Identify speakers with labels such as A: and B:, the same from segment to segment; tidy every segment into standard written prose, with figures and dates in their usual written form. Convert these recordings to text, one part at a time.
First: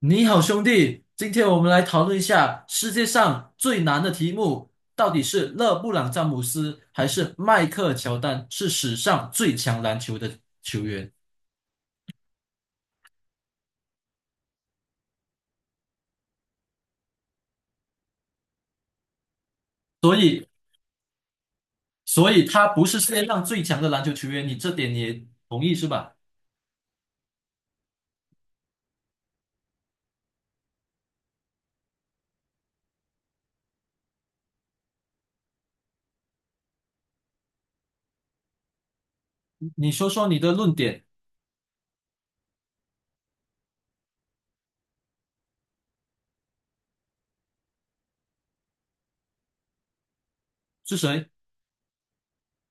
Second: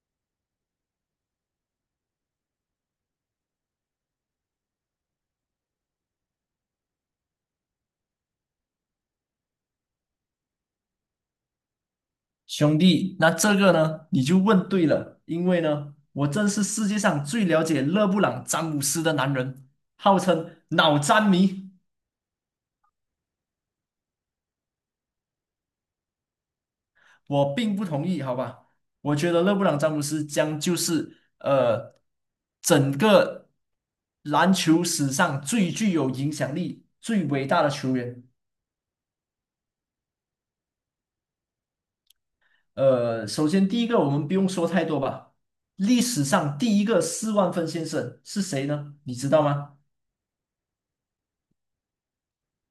A: 你好，兄弟，今天我们来讨论一下世界上最难的题目，到底是勒布朗·詹姆斯还是迈克尔·乔丹是史上最强篮球的球员？
B: 兄弟，那这个呢，你就问对了，因为呢，我正是世界上最了解勒布朗·詹姆斯的男人，
A: 所
B: 号
A: 以，
B: 称脑詹迷。
A: 所以他不是世界上最强的篮球球员，你这点你也同意是吧？
B: 我并不同意，好吧？我觉得勒布朗·詹姆斯将就是整个篮球史上最具有影响力、最伟大的球员。
A: 你说说你的论点
B: 首先第一个，我们不用说太多吧。历史上第一个40000分先生是谁呢？你知道吗？
A: 是谁？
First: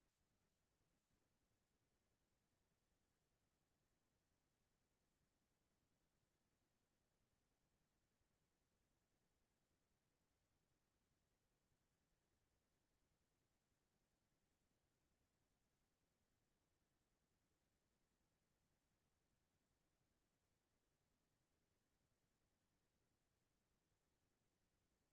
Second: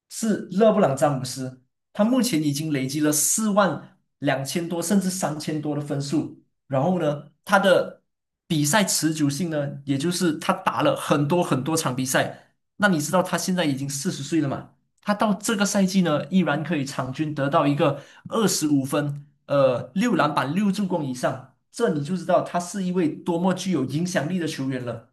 B: 是勒布朗詹姆斯，他目前已经累积了42000多，甚至3000多的分数。然后呢，他的比赛持久性呢，也就是他打了很多很多场比赛。那你知道他现在已经40岁了嘛？他到这个赛季呢，依然可以场均得到一个25分，6篮板、6助攻以上，这你就知道他是一位多么具有影响力的球员了。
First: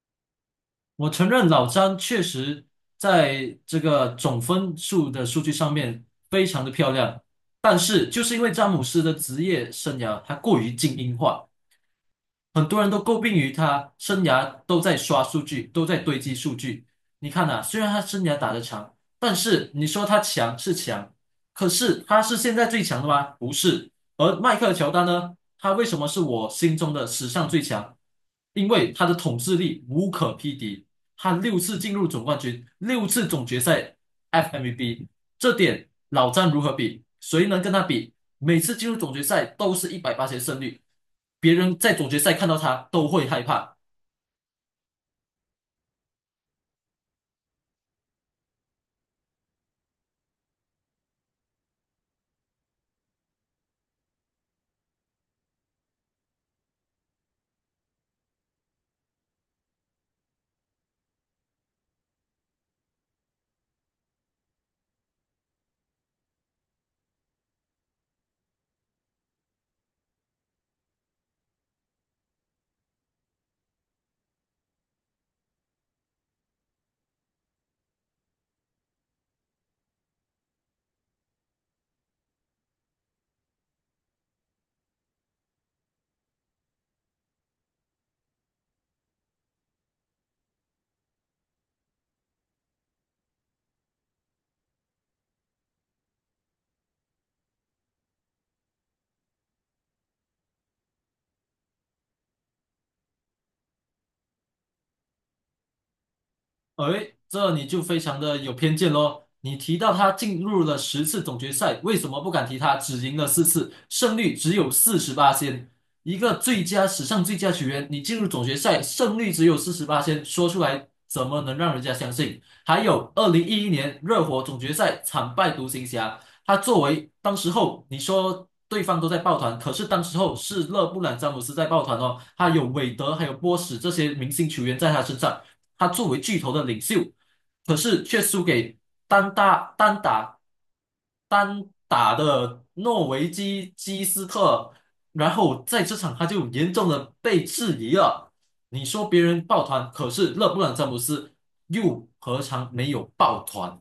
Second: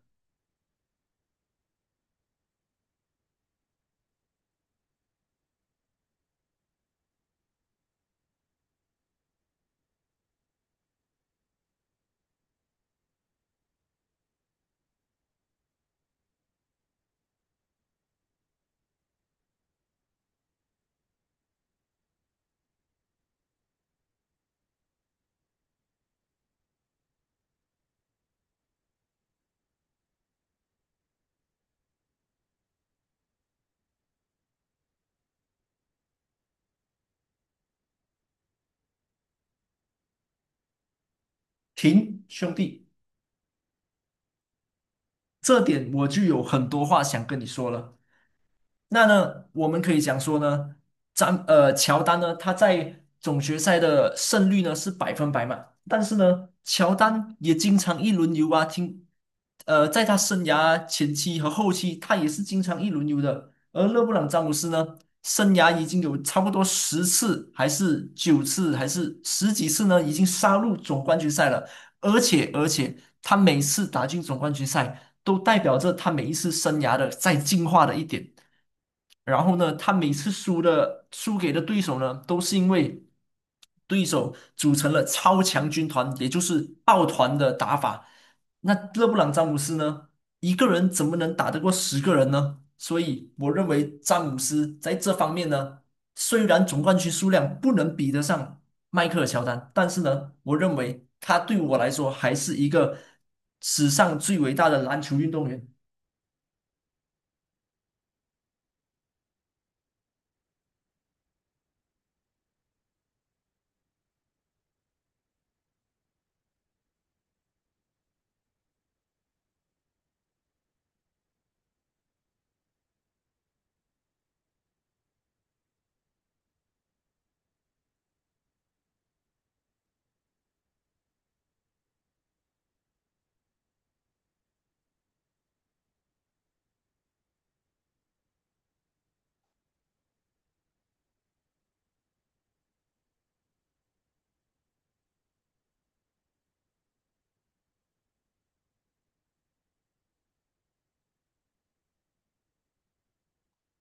A: 我承认老詹确实在这个总分数的数据上面非常的漂亮，但是就是因为詹姆斯的职业生涯他过于精英化。很多人都诟病于他生涯都在刷数据，都在堆积数据。你看啊，虽然他生涯打得长，但是你说他强是强，可是他是现在最强的吗？不是。而迈克尔乔丹呢，他为什么是我心中的史上最强？因为他的统治力无可匹敌，他六次进入总冠军，六次总决赛 FMVP，这点老詹如何比？谁能跟他比？每次进入总决赛都是百分之一百八十胜率，别人在总决
B: 停，
A: 赛看
B: 兄
A: 到他
B: 弟，
A: 都会害怕。
B: 这点我就有很多话想跟你说了。那呢，我们可以讲说呢，乔丹呢，他在总决赛的胜率呢是百分百嘛，但是呢，乔丹也经常一轮游啊，听，在他生涯前期和后期，他也是经常一轮游的。而勒布朗詹姆斯呢，生涯已经有差不多10次，还是九次，还是十几次呢，已经杀入总冠军赛了。而且，他每次打进总冠军赛，都代表着他每一次生涯的在进化的一点。然后呢，他每次输给的对手呢，都是因为对手组成了超强军团，也就是抱团的打法。那勒布朗詹姆斯呢，一个人怎么能打得过10个人呢？所以我认为詹姆斯在这方面呢，虽然总冠军数量不能比得上迈克尔乔丹，但是呢，我认为他对我来说还是一个史上最伟大的篮球运动员。
A: 哎，这你就非常的有偏见喽。你提到他进入了十次总决赛，为什么不敢提他只赢了四次，胜率只有百分之四十八，一个最佳史上最佳球员，你进入总决赛胜率只有百分之四十八说出来怎么能让人家相信？还有，二零一一年热火总决赛惨败独行侠。他作为当时候你说对方都在抱团，可是当时候是勒布朗詹姆斯在抱团哦，他有韦德，还有波什这些明星球员在他身上，他作为巨头的领袖，可是却输给单打单打单打的诺维基基斯特，然后在这场他就严重的被质疑了。你说别人抱团，可是勒布朗詹姆斯又何尝没有抱团？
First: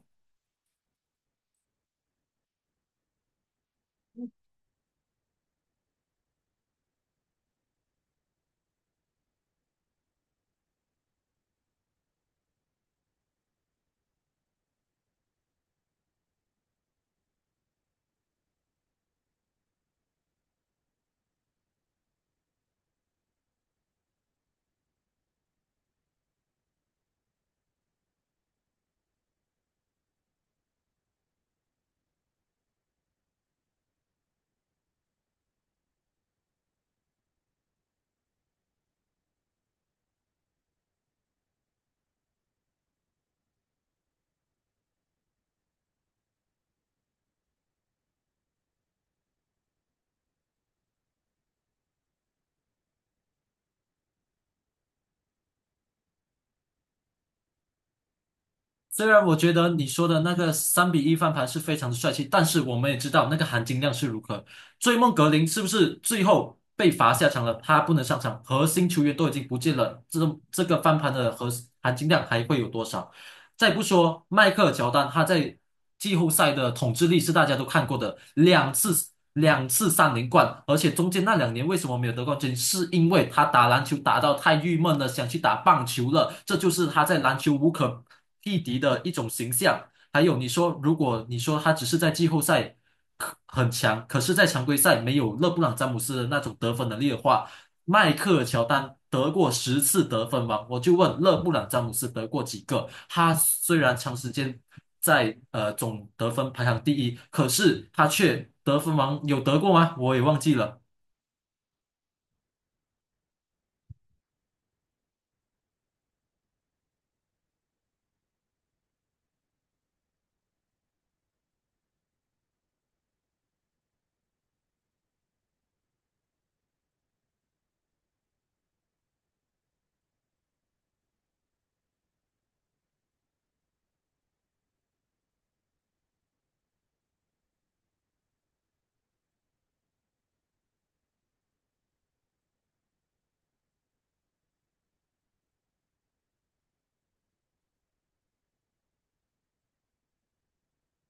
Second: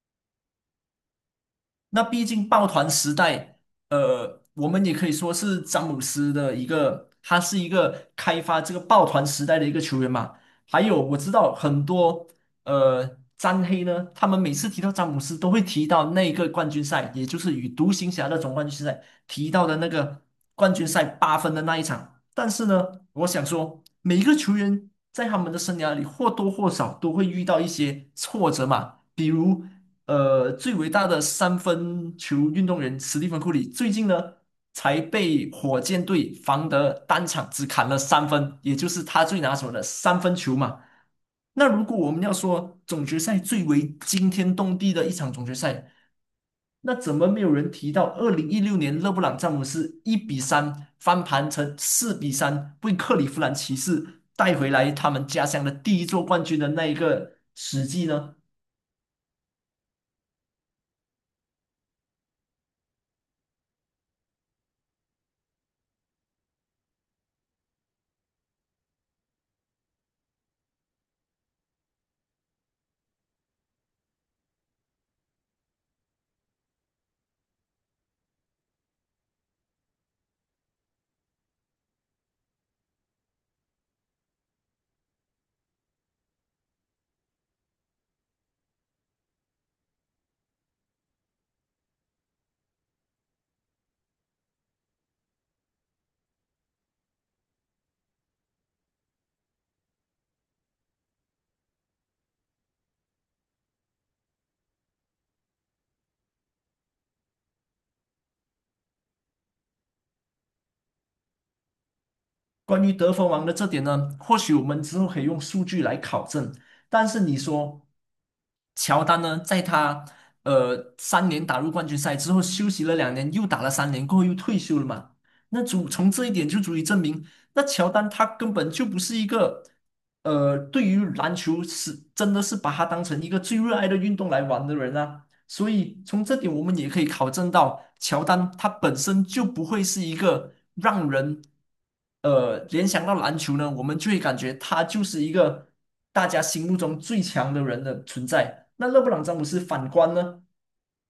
B: 那毕竟抱团时代，我们也可以说是詹姆斯的一个，他是一个开发这个抱团时代的一个球员嘛。还有我知道很多詹黑呢，他们每次提到詹姆斯都会提到那个冠军赛，也就是与独行侠的总冠军赛提到的那个冠军赛8分的那一场。但是呢，我想说，每一个球员在他们的生涯里或多或少都会遇到一些挫折嘛，比如,最伟大的三分球运动员史蒂芬库里，最近呢才被火箭队防得单场只砍了三分，也就是他最拿手的三分球嘛。那如果我们要说总决赛最为惊天动地的一场总决赛，那怎么没有人提到2016年勒布朗詹姆斯1比3翻盘成4比3，为克利夫兰骑士带回来他们家乡的第一座冠军的那一个史记呢？
A: 虽然我觉得你说的那个三比一翻盘是非常的帅气，但是我们也知道那个含金量是如何。追梦格林是不是最后被罚下场了？他不能上场，核心球员都已经不见了，这种这个翻盘的含金量还会有多少？再不说迈克尔乔丹，他在季后赛的统治力是大家都看过的，两次三连冠，而且中间那两年为什么没有得冠军，是因为他打篮球打到太郁闷了，想去打棒球了，这就是他在篮球无可匹敌的一种形象。还有你说，如果你说他只是在季后赛可很强，可是在常规赛没有勒布朗詹姆斯的那种得分能力的话，迈克尔乔丹得过十次得分王，我就问勒布朗詹姆斯得过几个？他虽然长时间在总得分排行第一，可是他却得分王有得过吗？我也忘记了。
B: 关于得分王的这点呢，或许我们之后可以用数据来考证。但是你说，乔丹呢，在他三年打入冠军赛之后，休息了2年，又打了三年，过后又退休了嘛？那足从这一点就足以证明，那乔丹他根本就不是一个对于篮球是真的是把它当成一个最热爱的运动来玩的人啊。所以从这点我们也可以考证到，乔丹他本身就不会是一个让人联想到篮球呢，我们就会感觉他就是一个大家心目中最强的人的存在。那勒布朗詹姆斯反观呢，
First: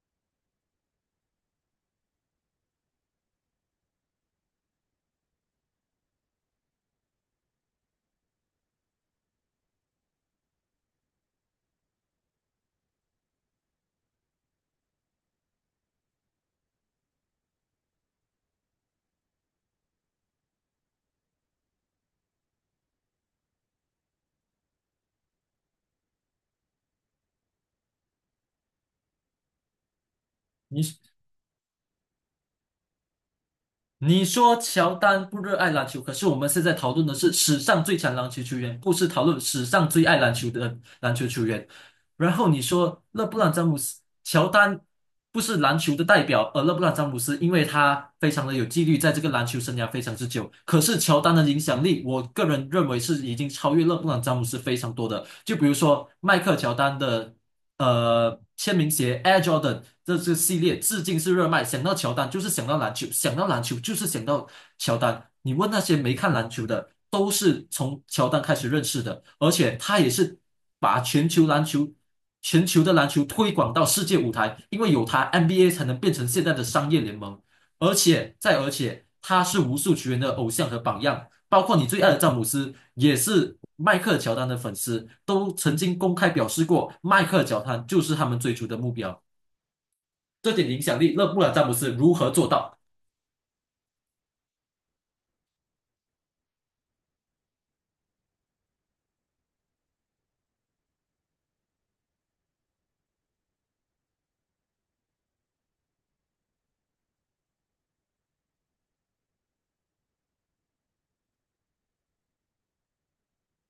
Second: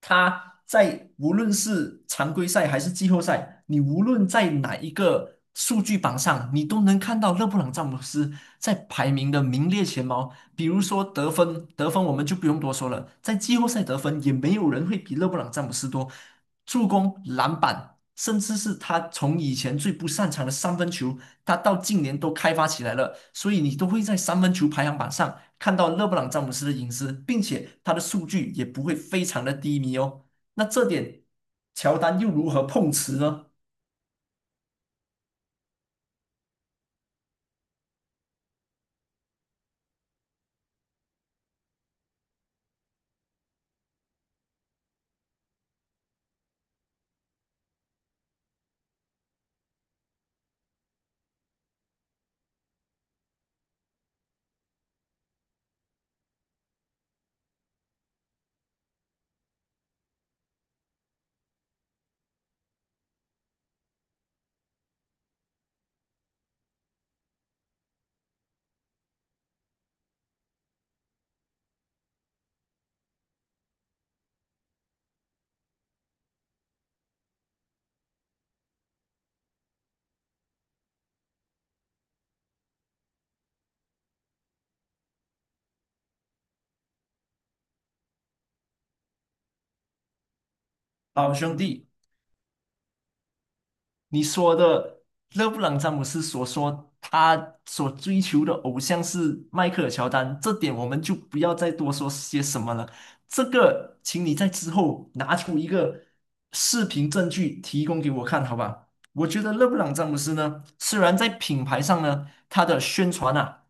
B: 他在无论是常规赛还是季后赛，你无论在哪一个数据榜上，你都能看到勒布朗詹姆斯在排名的名列前茅。比如说得分，得分我们就不用多说了，在季后赛得分也没有人会比勒布朗詹姆斯多，助攻、篮板，甚至是他从以前最不擅长的三分球，他到近年都开发起来了，所以你都会在三分球排行榜上看到勒布朗詹姆斯的隐私，并且他的数据也不会非常的低迷哦。那这
A: 你
B: 点乔丹又如何碰瓷呢？
A: 你说乔丹不热爱篮球，可是我们现在讨论的是史上最强篮球球员，不是讨论史上最爱篮球的篮球球员。然后你说勒布朗詹姆斯、乔丹不是篮球的代表，而勒布朗詹姆斯因为他非常的有纪律，在这个篮球生涯非常之久。可是乔丹的影响力，我个人认为是已经超越勒布朗詹姆斯非常多的。就比如说迈克尔乔丹的签名鞋 Air Jordan 这系列，至今是热卖。想到乔丹就是想到篮球，想到篮球就是想到乔丹。你问那些没看篮球的。都是从乔丹开始认识的，而且他也是把全球篮球、全球的篮球推广到世界舞台，因为有他，NBA 才能变成现在的商业联盟。而且再而且，他是无数球员的偶像和榜样，包括你最爱的詹姆斯也是迈克尔乔丹的粉丝，都曾经公开表示过，迈克尔乔丹就是他们追逐的目标。这点影响力，勒
B: 好
A: 布朗
B: 兄
A: 詹姆
B: 弟。
A: 斯如何做到？
B: 你说的勒布朗詹姆斯所说他所追求的偶像是迈克尔乔丹，这点我们就不要再多说些什么了。这个，请你在之后拿出一个视频证据提供给我看，好吧？我觉得勒布朗詹姆斯呢，虽然在品牌上呢，他的宣传啊，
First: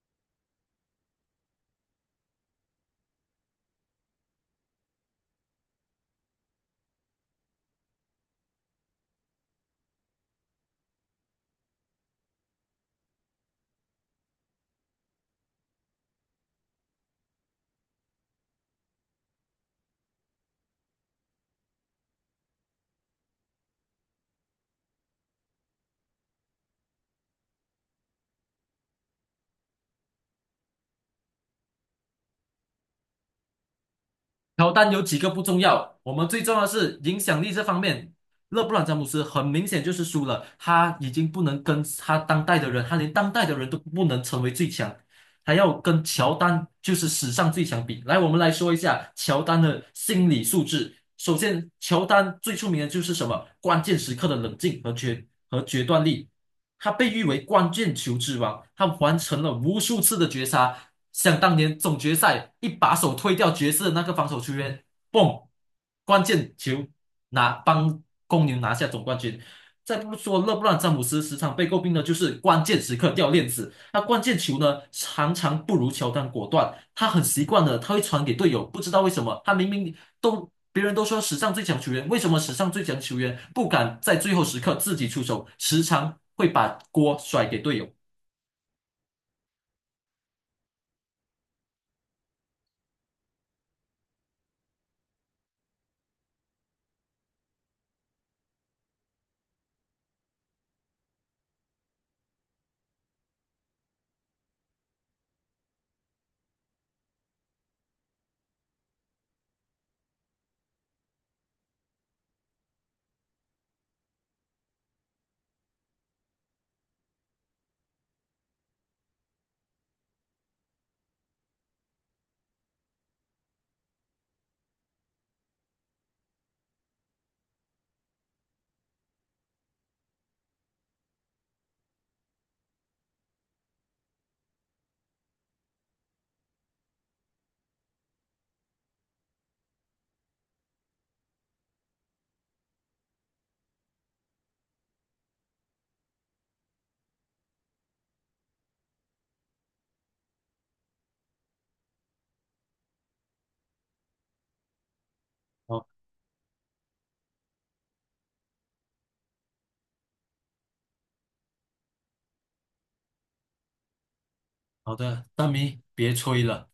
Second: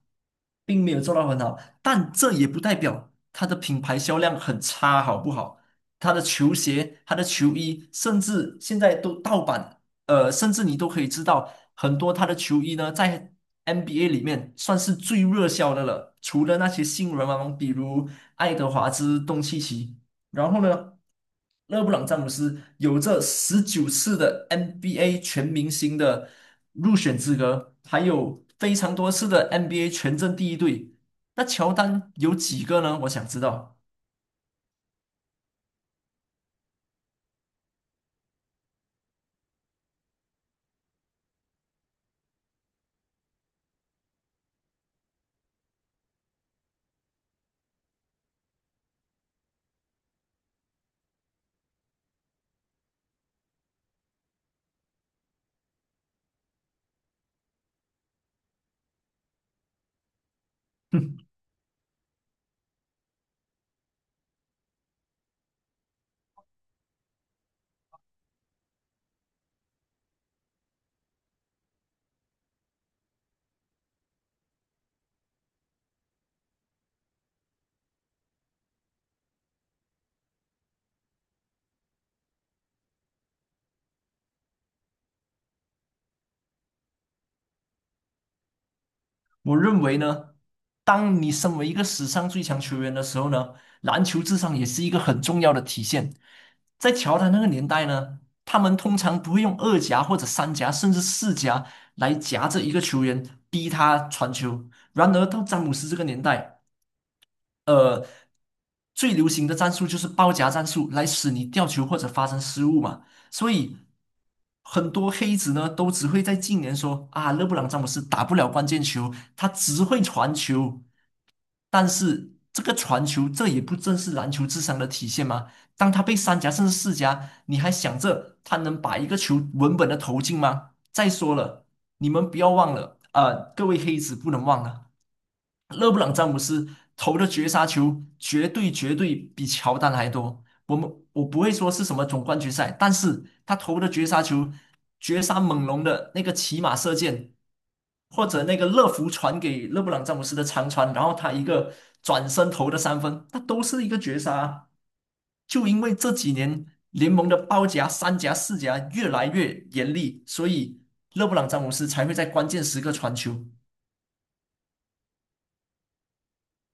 B: 并没有做到很好，但这也不代表他的品牌销量很差，好不好？他的球鞋、他的球衣，甚至现在都盗版。甚至你都可以知道，很多他的球衣呢，在 NBA 里面算是最热销的了。除了那些新人王，比如爱德华兹、东契奇，然后呢，勒布朗·詹姆斯有着19次的 NBA 全明星的入选资格，还有非常多次的 NBA 全阵第一队。那乔丹有几个呢？我想知道。
A: 乔丹有几个不重要，我们最重要的是影响力这方面。勒布朗詹姆斯很明显就是输了，他已经不能跟他当代的人，他连当代的人都不能成为最强，还要跟乔丹就是史上最强比。来，我们来说一下乔丹的心理素质。首先，乔丹最出名的就是什么？关键时刻的冷静和决断力。他被誉为关键球之王，他完成了无数次的绝杀。想当年总决赛一把手推掉爵士的那个防守球员，嘣，关键球拿帮公牛拿下总冠军。再不说勒布朗詹姆斯时常被诟病的就是关键时刻掉链子。那关键球呢，常常不如乔丹果断。他很习惯的，他会传给队友，不知道为什么，他明明都别人都说史上最强球员，为什么史上最强球员不敢在最后时刻自己出手，时常会把锅甩给队友。
B: 我认为呢，当你身为一个史上最强球员的时候呢，篮球智商也是一个很重要的体现。在乔丹那个年代呢，他们通常不会用二夹或者三夹，甚至四夹来夹着一个球员逼他传球。然而到詹姆斯这个年代，呃，最流行的战术就是包夹战术，来使你掉球或者发生失误嘛。所以很多黑子呢，都只会在近年说啊，勒布朗詹姆斯打不了关键球，他只会传球。但是这个传球，这也不正是篮球智商的体现吗？当他被三夹甚至四夹，你还想着他能把一个球稳稳的投进吗？再说了，你们不要忘了，各位黑子不能忘了。勒布朗詹姆斯投的绝杀球绝对绝对比乔丹还多。我不会说是什么总冠军赛，但是他投的绝杀球、绝杀猛龙的那个骑马射箭，或者那个乐福传给勒布朗詹姆斯的长传，然后他一个转身投的三分，那都是一个绝杀啊。就因
A: 好
B: 为这几年联盟的包夹、三夹、四夹越来越严厉，所以勒布朗詹姆斯才会在关键时刻传球。
A: 好的，大明，别吹了。